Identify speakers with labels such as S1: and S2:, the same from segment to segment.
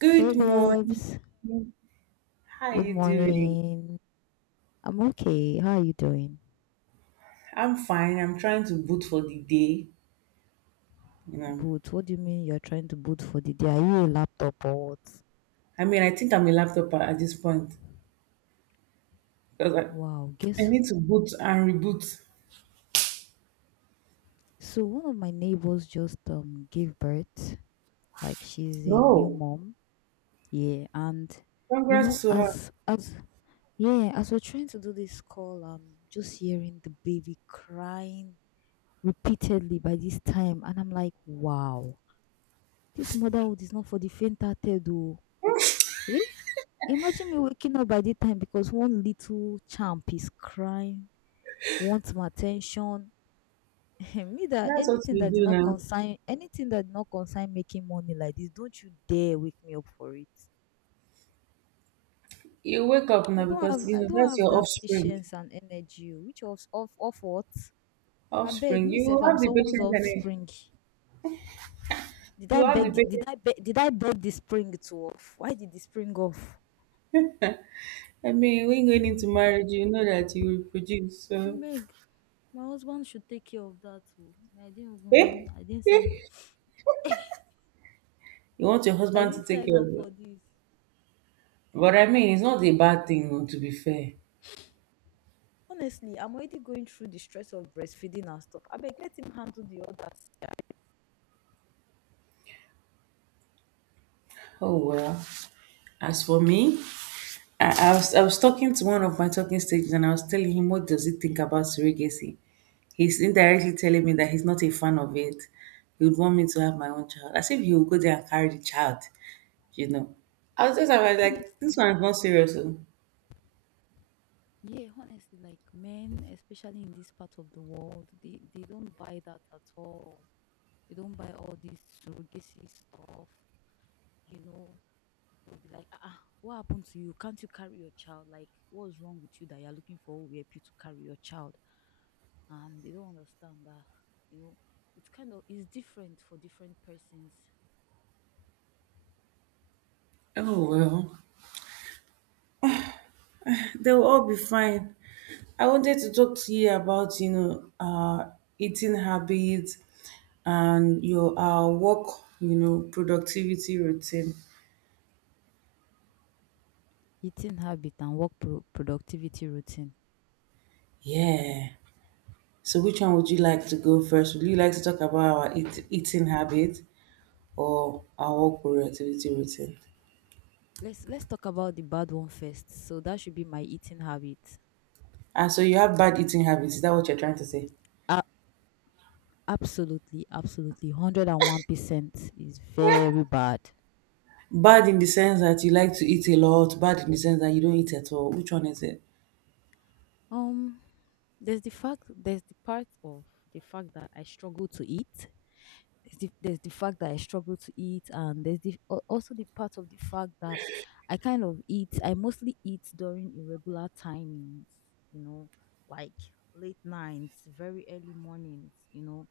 S1: Good
S2: Hey
S1: morning.
S2: babes,
S1: How are
S2: good
S1: you doing?
S2: morning. I'm okay. How are you doing?
S1: I'm fine. I'm trying to boot for the day. You know,
S2: Boot? What do you mean you're trying to boot for the day? Are you a laptop or what?
S1: I mean, I think I'm a laptop at this point because I,
S2: Wow,
S1: I
S2: guess
S1: need to boot and reboot.
S2: so. One of my neighbors just gave birth. Like she's a new
S1: No,
S2: mom. Yeah, and you
S1: congrats
S2: know,
S1: to her.
S2: as yeah, as we're trying to do this call, I'm just hearing the baby crying repeatedly by this time, and I'm like, wow, this motherhood is not for the faint-hearted. Eh? Imagine me waking up by the time because one little champ is crying, wants my attention. me that
S1: That's what
S2: anything
S1: you
S2: that did
S1: do
S2: not
S1: now.
S2: consign anything that did not consign making money like this, don't you dare wake me up for it.
S1: You wake up
S2: I
S1: now
S2: don't
S1: because
S2: have
S1: you
S2: I
S1: know
S2: don't
S1: that's
S2: have
S1: your
S2: that
S1: offspring.
S2: patience and energy. Oh, which of what? I beg
S1: Offspring.
S2: me if
S1: You
S2: I'm
S1: have the
S2: someone's
S1: patience and
S2: offspring. Did I
S1: you have the
S2: beg the-
S1: patience.
S2: did I beg the spring to off? Why did the spring off?
S1: I mean, when going into marriage, you know that you will produce. So,
S2: Meg, my husband should take care of that. Oh. Me, I didn't even
S1: eh? You want your
S2: I
S1: husband to
S2: didn't
S1: take
S2: sign
S1: care
S2: up
S1: of you.
S2: for this.
S1: But I mean, it's not
S2: Yes.
S1: a bad thing no, to be fair.
S2: Honestly, I'm already going through the stress of breastfeeding and stuff. I beg let him handle the others. Sha.
S1: Oh well. As for me, I was talking to one of my talking stages and I was telling him what does he think about surrogacy. He's indirectly telling me that he's not a fan of it. He would want me to have my own child. As if he would go there and carry the child, you know. I was like, this
S2: Honestly,
S1: one is not serious. Oh.
S2: yeah, honestly, like men, especially in this part of the world, they don't buy that at all. They don't buy all this surrogacy stuff, you know. They'll be like, ah, ah, what happened to you? Can't you carry your child? Like, what's wrong with you that you're looking for who will help you to carry your child? And they don't understand that, you know, it's kind of it's different for different persons.
S1: Oh well. They will all be fine. I wanted to talk to you about, eating habits and your work, productivity routine.
S2: Eating habit and work productivity routine.
S1: Yeah. So, which one would you like to go first? Would you like to talk about our eating habit or our work productivity routine?
S2: Let's talk about the bad one first. So that should be my eating habit.
S1: Ah, so you have bad eating habits. Is that what you're trying to say?
S2: A- Absolutely, absolutely, 101% is very bad.
S1: Bad in the sense that you like to eat a lot. Bad in the sense that you don't eat at all. Which one is it?
S2: Um, there's the fact there's the part of the fact that I struggle to eat. There's the fact that I struggle to eat, and there's the also the part of the fact that I kind of eat. I mostly eat during irregular timings, you know, like late nights, very early mornings, you know,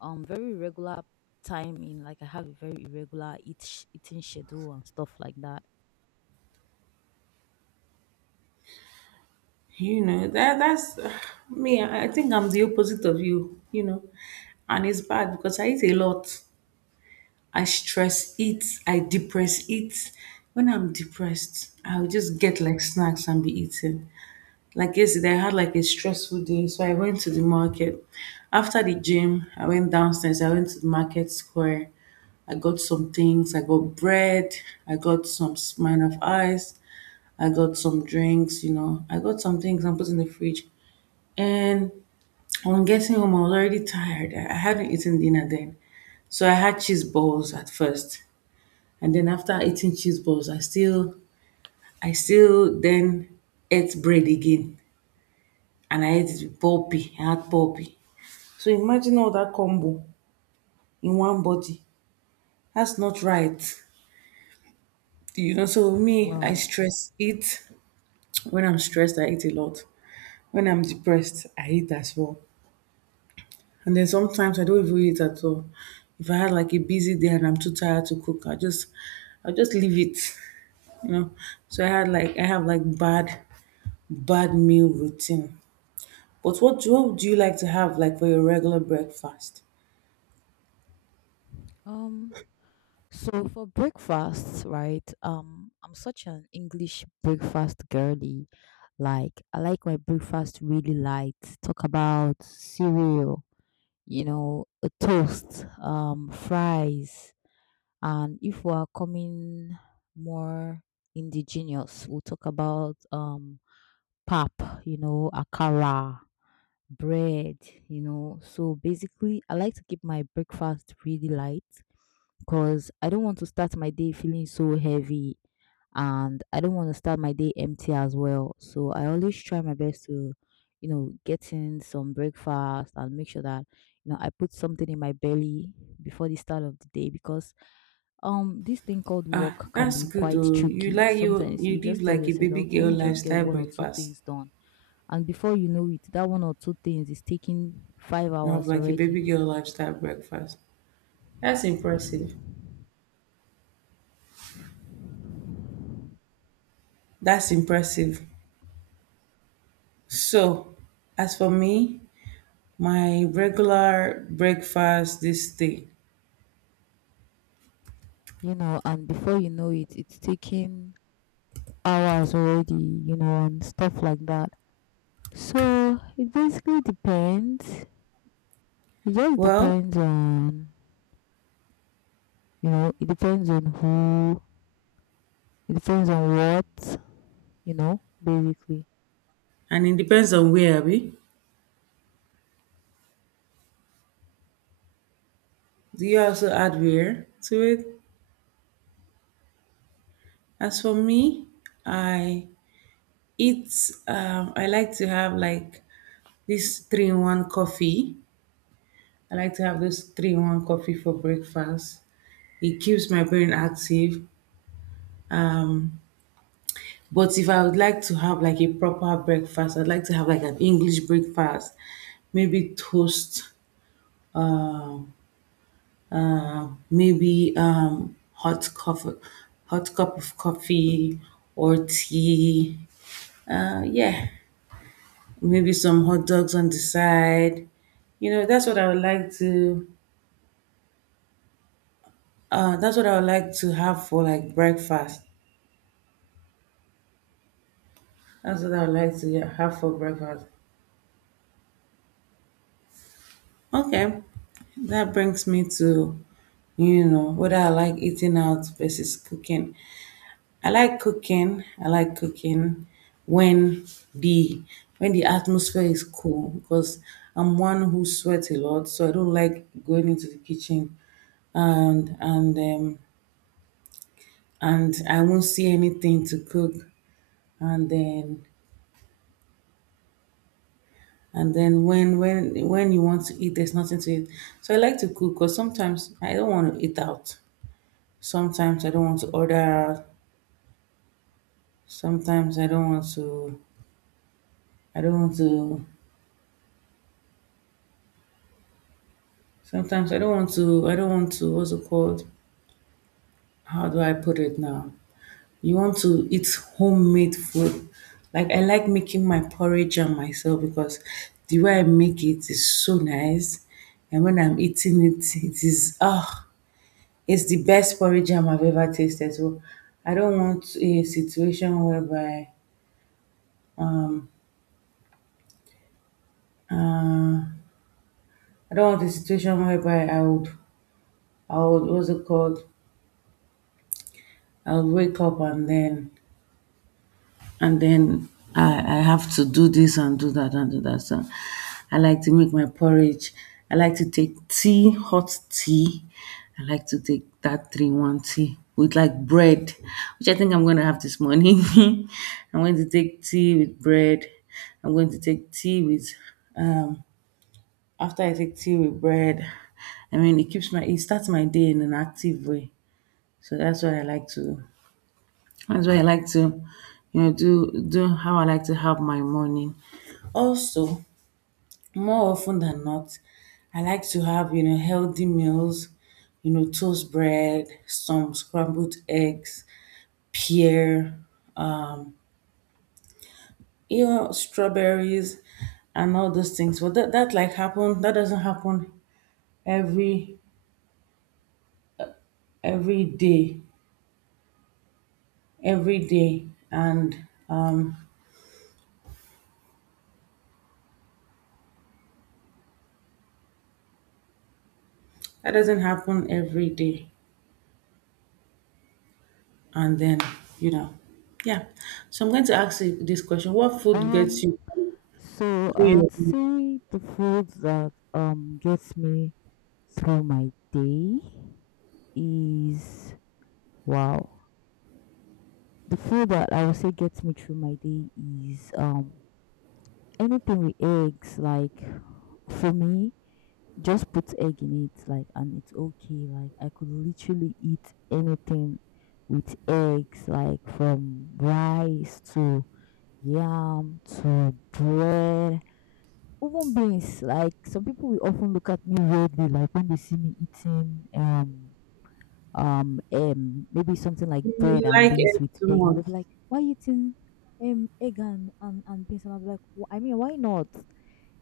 S2: um, very irregular timing. Like I have a very irregular eating schedule and stuff like that.
S1: You know, that's me. I think I'm the opposite of you, you know. And it's bad because I eat a lot. I stress eat, I depress eat. When I'm depressed, I'll just get like snacks and be eating. Like yesterday, I had like a stressful day, so I went to the market. After the gym, I went downstairs, I went to the market square. I got some things. I got bread. I got some mine of ice. I got some drinks. You know, I got some things. I put in the fridge. And on getting home, I was already tired. I hadn't eaten dinner then. So I had cheese balls at first. And then after eating cheese balls, I still then ate bread again. And I ate it with pulpy. I had pulpy. So imagine all that combo in one body. That's not right. You know, so me, I
S2: Wow.
S1: stress eat. When I'm stressed, I eat a lot. When I'm depressed, I eat as well. And then sometimes I don't even eat at all. If I had like a busy day and I'm too tired to cook, I just leave it, you know. So I have like bad meal routine. But what do you like to have like for your regular breakfast?
S2: Um, so for breakfast, right? I'm such an English breakfast girly. Like I like my breakfast really light. Talk about cereal, you know, a toast, fries, and if we are coming more indigenous, we'll talk about pap, you know, akara, bread, you know. So basically, I like to keep my breakfast really light because I don't want to start my day feeling so heavy and I don't want to start my day empty as well. So I always try my best to, you know, get in some breakfast and make sure that, you know, I put something in my belly before the start of the day because this thing called
S1: Ah,
S2: work can
S1: that's
S2: be
S1: good
S2: quite
S1: though. You
S2: tricky.
S1: like you
S2: Sometimes
S1: you
S2: you
S1: live
S2: just tell
S1: like a
S2: yourself that
S1: baby
S2: okay, let
S1: girl
S2: me just get
S1: lifestyle
S2: one or two
S1: breakfast.
S2: things done. And before you know it, that one or two things is taking five
S1: You have
S2: hours
S1: like a
S2: already.
S1: baby girl lifestyle breakfast. That's impressive. That's impressive. So, as for me, my regular breakfast this day.
S2: You know, and before you know it, it's taking hours already, you know, and stuff like that. So it basically depends. It just
S1: Well,
S2: depends on, you know, it depends on who, it depends on what, you know, basically.
S1: and it depends on where, Abby. Do you also add where to it? As for me, I eat, I like to have like this three in one coffee. I like to have this three in one coffee for breakfast. It keeps my brain active. But if I would like to have like a proper breakfast, I'd like to have like an English breakfast, maybe toast maybe hot coffee, hot cup of coffee or tea. Yeah, maybe some hot dogs on the side. You know, that's what I would like to. That's what I would like to have for like breakfast. That's what I would like to, yeah, have for breakfast. Okay, that brings me to, whether I like eating out versus cooking. I like cooking. I like cooking when the the atmosphere is cool because I'm one who sweats a lot, so I don't like going into the kitchen and and um and I won't see anything to cook and then and then when you want to eat there's nothing to eat. So I like to cook because sometimes I don't want to eat out. Sometimes I don't want to order out. Sometimes I don't want to Sometimes I don't want to, what's it called? How do I put it now? You want to eat homemade food. Like I like making my porridge and myself because the way I make it is so nice. And when I'm eating it, it's the best porridge jam I've ever tasted. So I don't want a situation uh, whereby I would, what's it called? I'll wake up and then I have to do this and do that and do that. So I like to make my porridge. I like to take tea, hot tea. I like to take that three one tea with like bread, which I think I'm gonna have this morning. I'm going to take tea with bread. I'm going to take tea with um after I take tea with bread. I mean, it starts my day in an active way. So that's why I like to, do how I like to have my morning. Also, more often than not, I like to have, healthy meals, toast bread, some scrambled eggs, pear, strawberries and all those things. But that doesn't happen every every day. Every day. And that doesn't happen every day. And then, you know yeah, so I'm going to ask you this question: what food gets you
S2: Um, so
S1: through
S2: I
S1: your
S2: would
S1: day?
S2: say the food that gets me through my day is wow. The food that I would say gets me through my day is anything with eggs, like for me, just put egg in it, like, and it's okay. Like, I could literally eat anything with eggs, like from rice to yam to bread, even beans. Like, some people will often look at me weirdly, like when they see me eating, maybe something like
S1: Do
S2: bread
S1: you
S2: and
S1: like
S2: beans
S1: it
S2: with
S1: too
S2: egg, and
S1: much?
S2: they'll be like, "Why you eating egg and and beans?" And I'll be like, "I mean, why not?"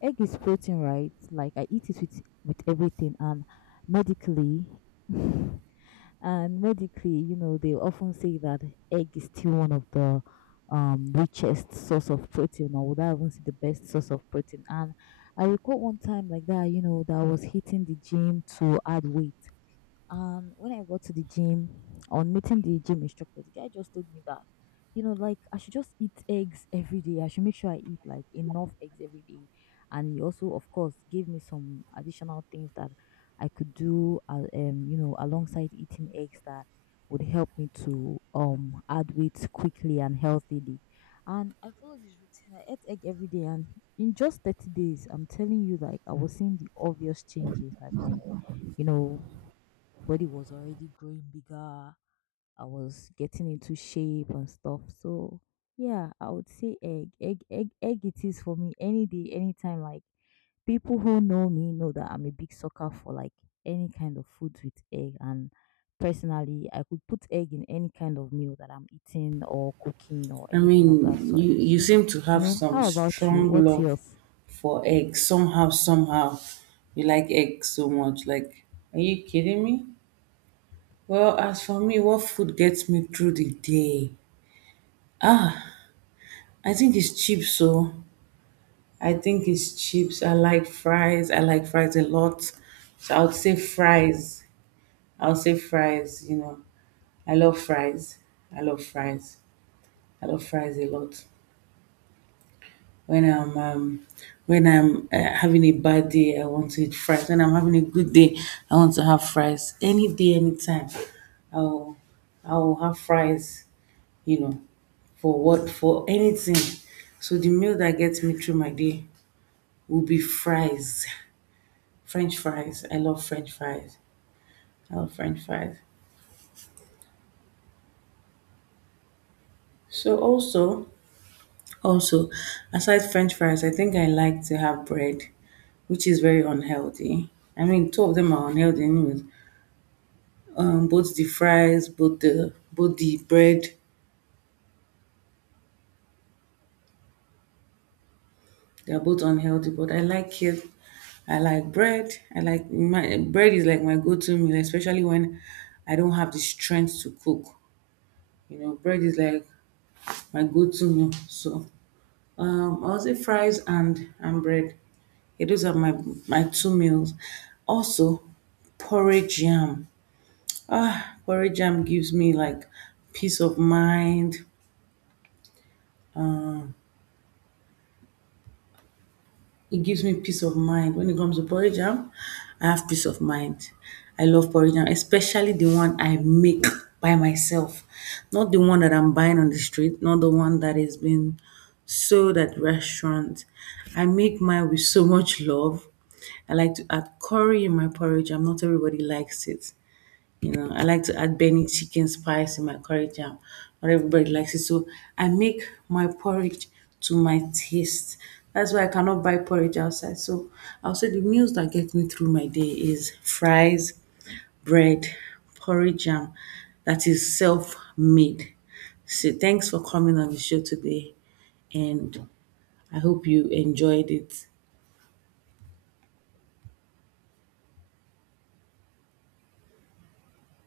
S2: Egg is protein, right? Like I eat it with everything, and medically, and medically, you know, they often say that egg is still one of the richest source of protein, or would I even say the best source of protein? And I recall one time like that, you know, that I was hitting the gym to add weight, and when I got to the gym, on meeting the gym instructor, the guy just told me that, you know, like I should just eat eggs every day. I should make sure I eat like enough eggs every day. And he also, of course, gave me some additional things that I could do, you know, alongside eating eggs that would help me to add weight quickly and healthily. And I followed this routine. I ate egg every day, and in just 30 days, I'm telling you, like I was seeing the obvious changes, like my you know body was already growing bigger. I was getting into shape and stuff. So yeah, I would say egg, egg, egg, egg. It is for me any day, anytime. Like people who know me know that I'm a big sucker for like any kind of food with egg. And personally, I could put egg in any kind of meal that I'm eating or cooking or
S1: I mean,
S2: anything of that sort.
S1: you
S2: So
S1: seem to
S2: you
S1: have
S2: know,
S1: some
S2: how about you?
S1: strong
S2: What's
S1: love
S2: yours?
S1: for eggs, somehow, somehow. You like eggs so much. Like, are you kidding me? Well, as for me, what food gets me through the day? I think it's chips. So I think it's chips. I like fries. I like fries a lot. So I would say fries. I'll say fries. I love fries. I love fries. I love fries a lot. When I'm um, when I'm having a bad day, I want to eat fries. When I'm having a good day, I want to have fries. Any day, anytime, I'll I'll have fries. You know, for anything. So the meal that gets me through my day will be fries, French fries. I love French fries. I love French fries. So also Also, aside French fries, I think I like to have bread, which is very unhealthy. I mean, two of them are unhealthy anyways. Both the fries, both the bread, they are both unhealthy. But I like it. I like bread. I like my bread is like my go-to meal, especially when I don't have the strength to cook. You know, bread is like my go-to meal. So I'll say fries and bread. Yeah, those are my two meals. Also, porridge jam. Ah, porridge jam gives me like peace of mind. It gives me peace of mind when it comes to porridge jam. I have peace of mind. I love porridge jam, especially the one I make by myself, not the one that I'm buying on the street, not the one that is being sold at restaurant. I make mine with so much love. I like to add curry in my porridge. I'm not everybody likes it. You know, I like to add Benny chicken spice in my curry jam. Not everybody likes it. So I make my porridge to my taste. That's why I cannot buy porridge outside. So I'll say the meals that get me through my day is fries, bread, porridge jam that is self made. So thanks for coming on the show today and I hope you enjoyed it.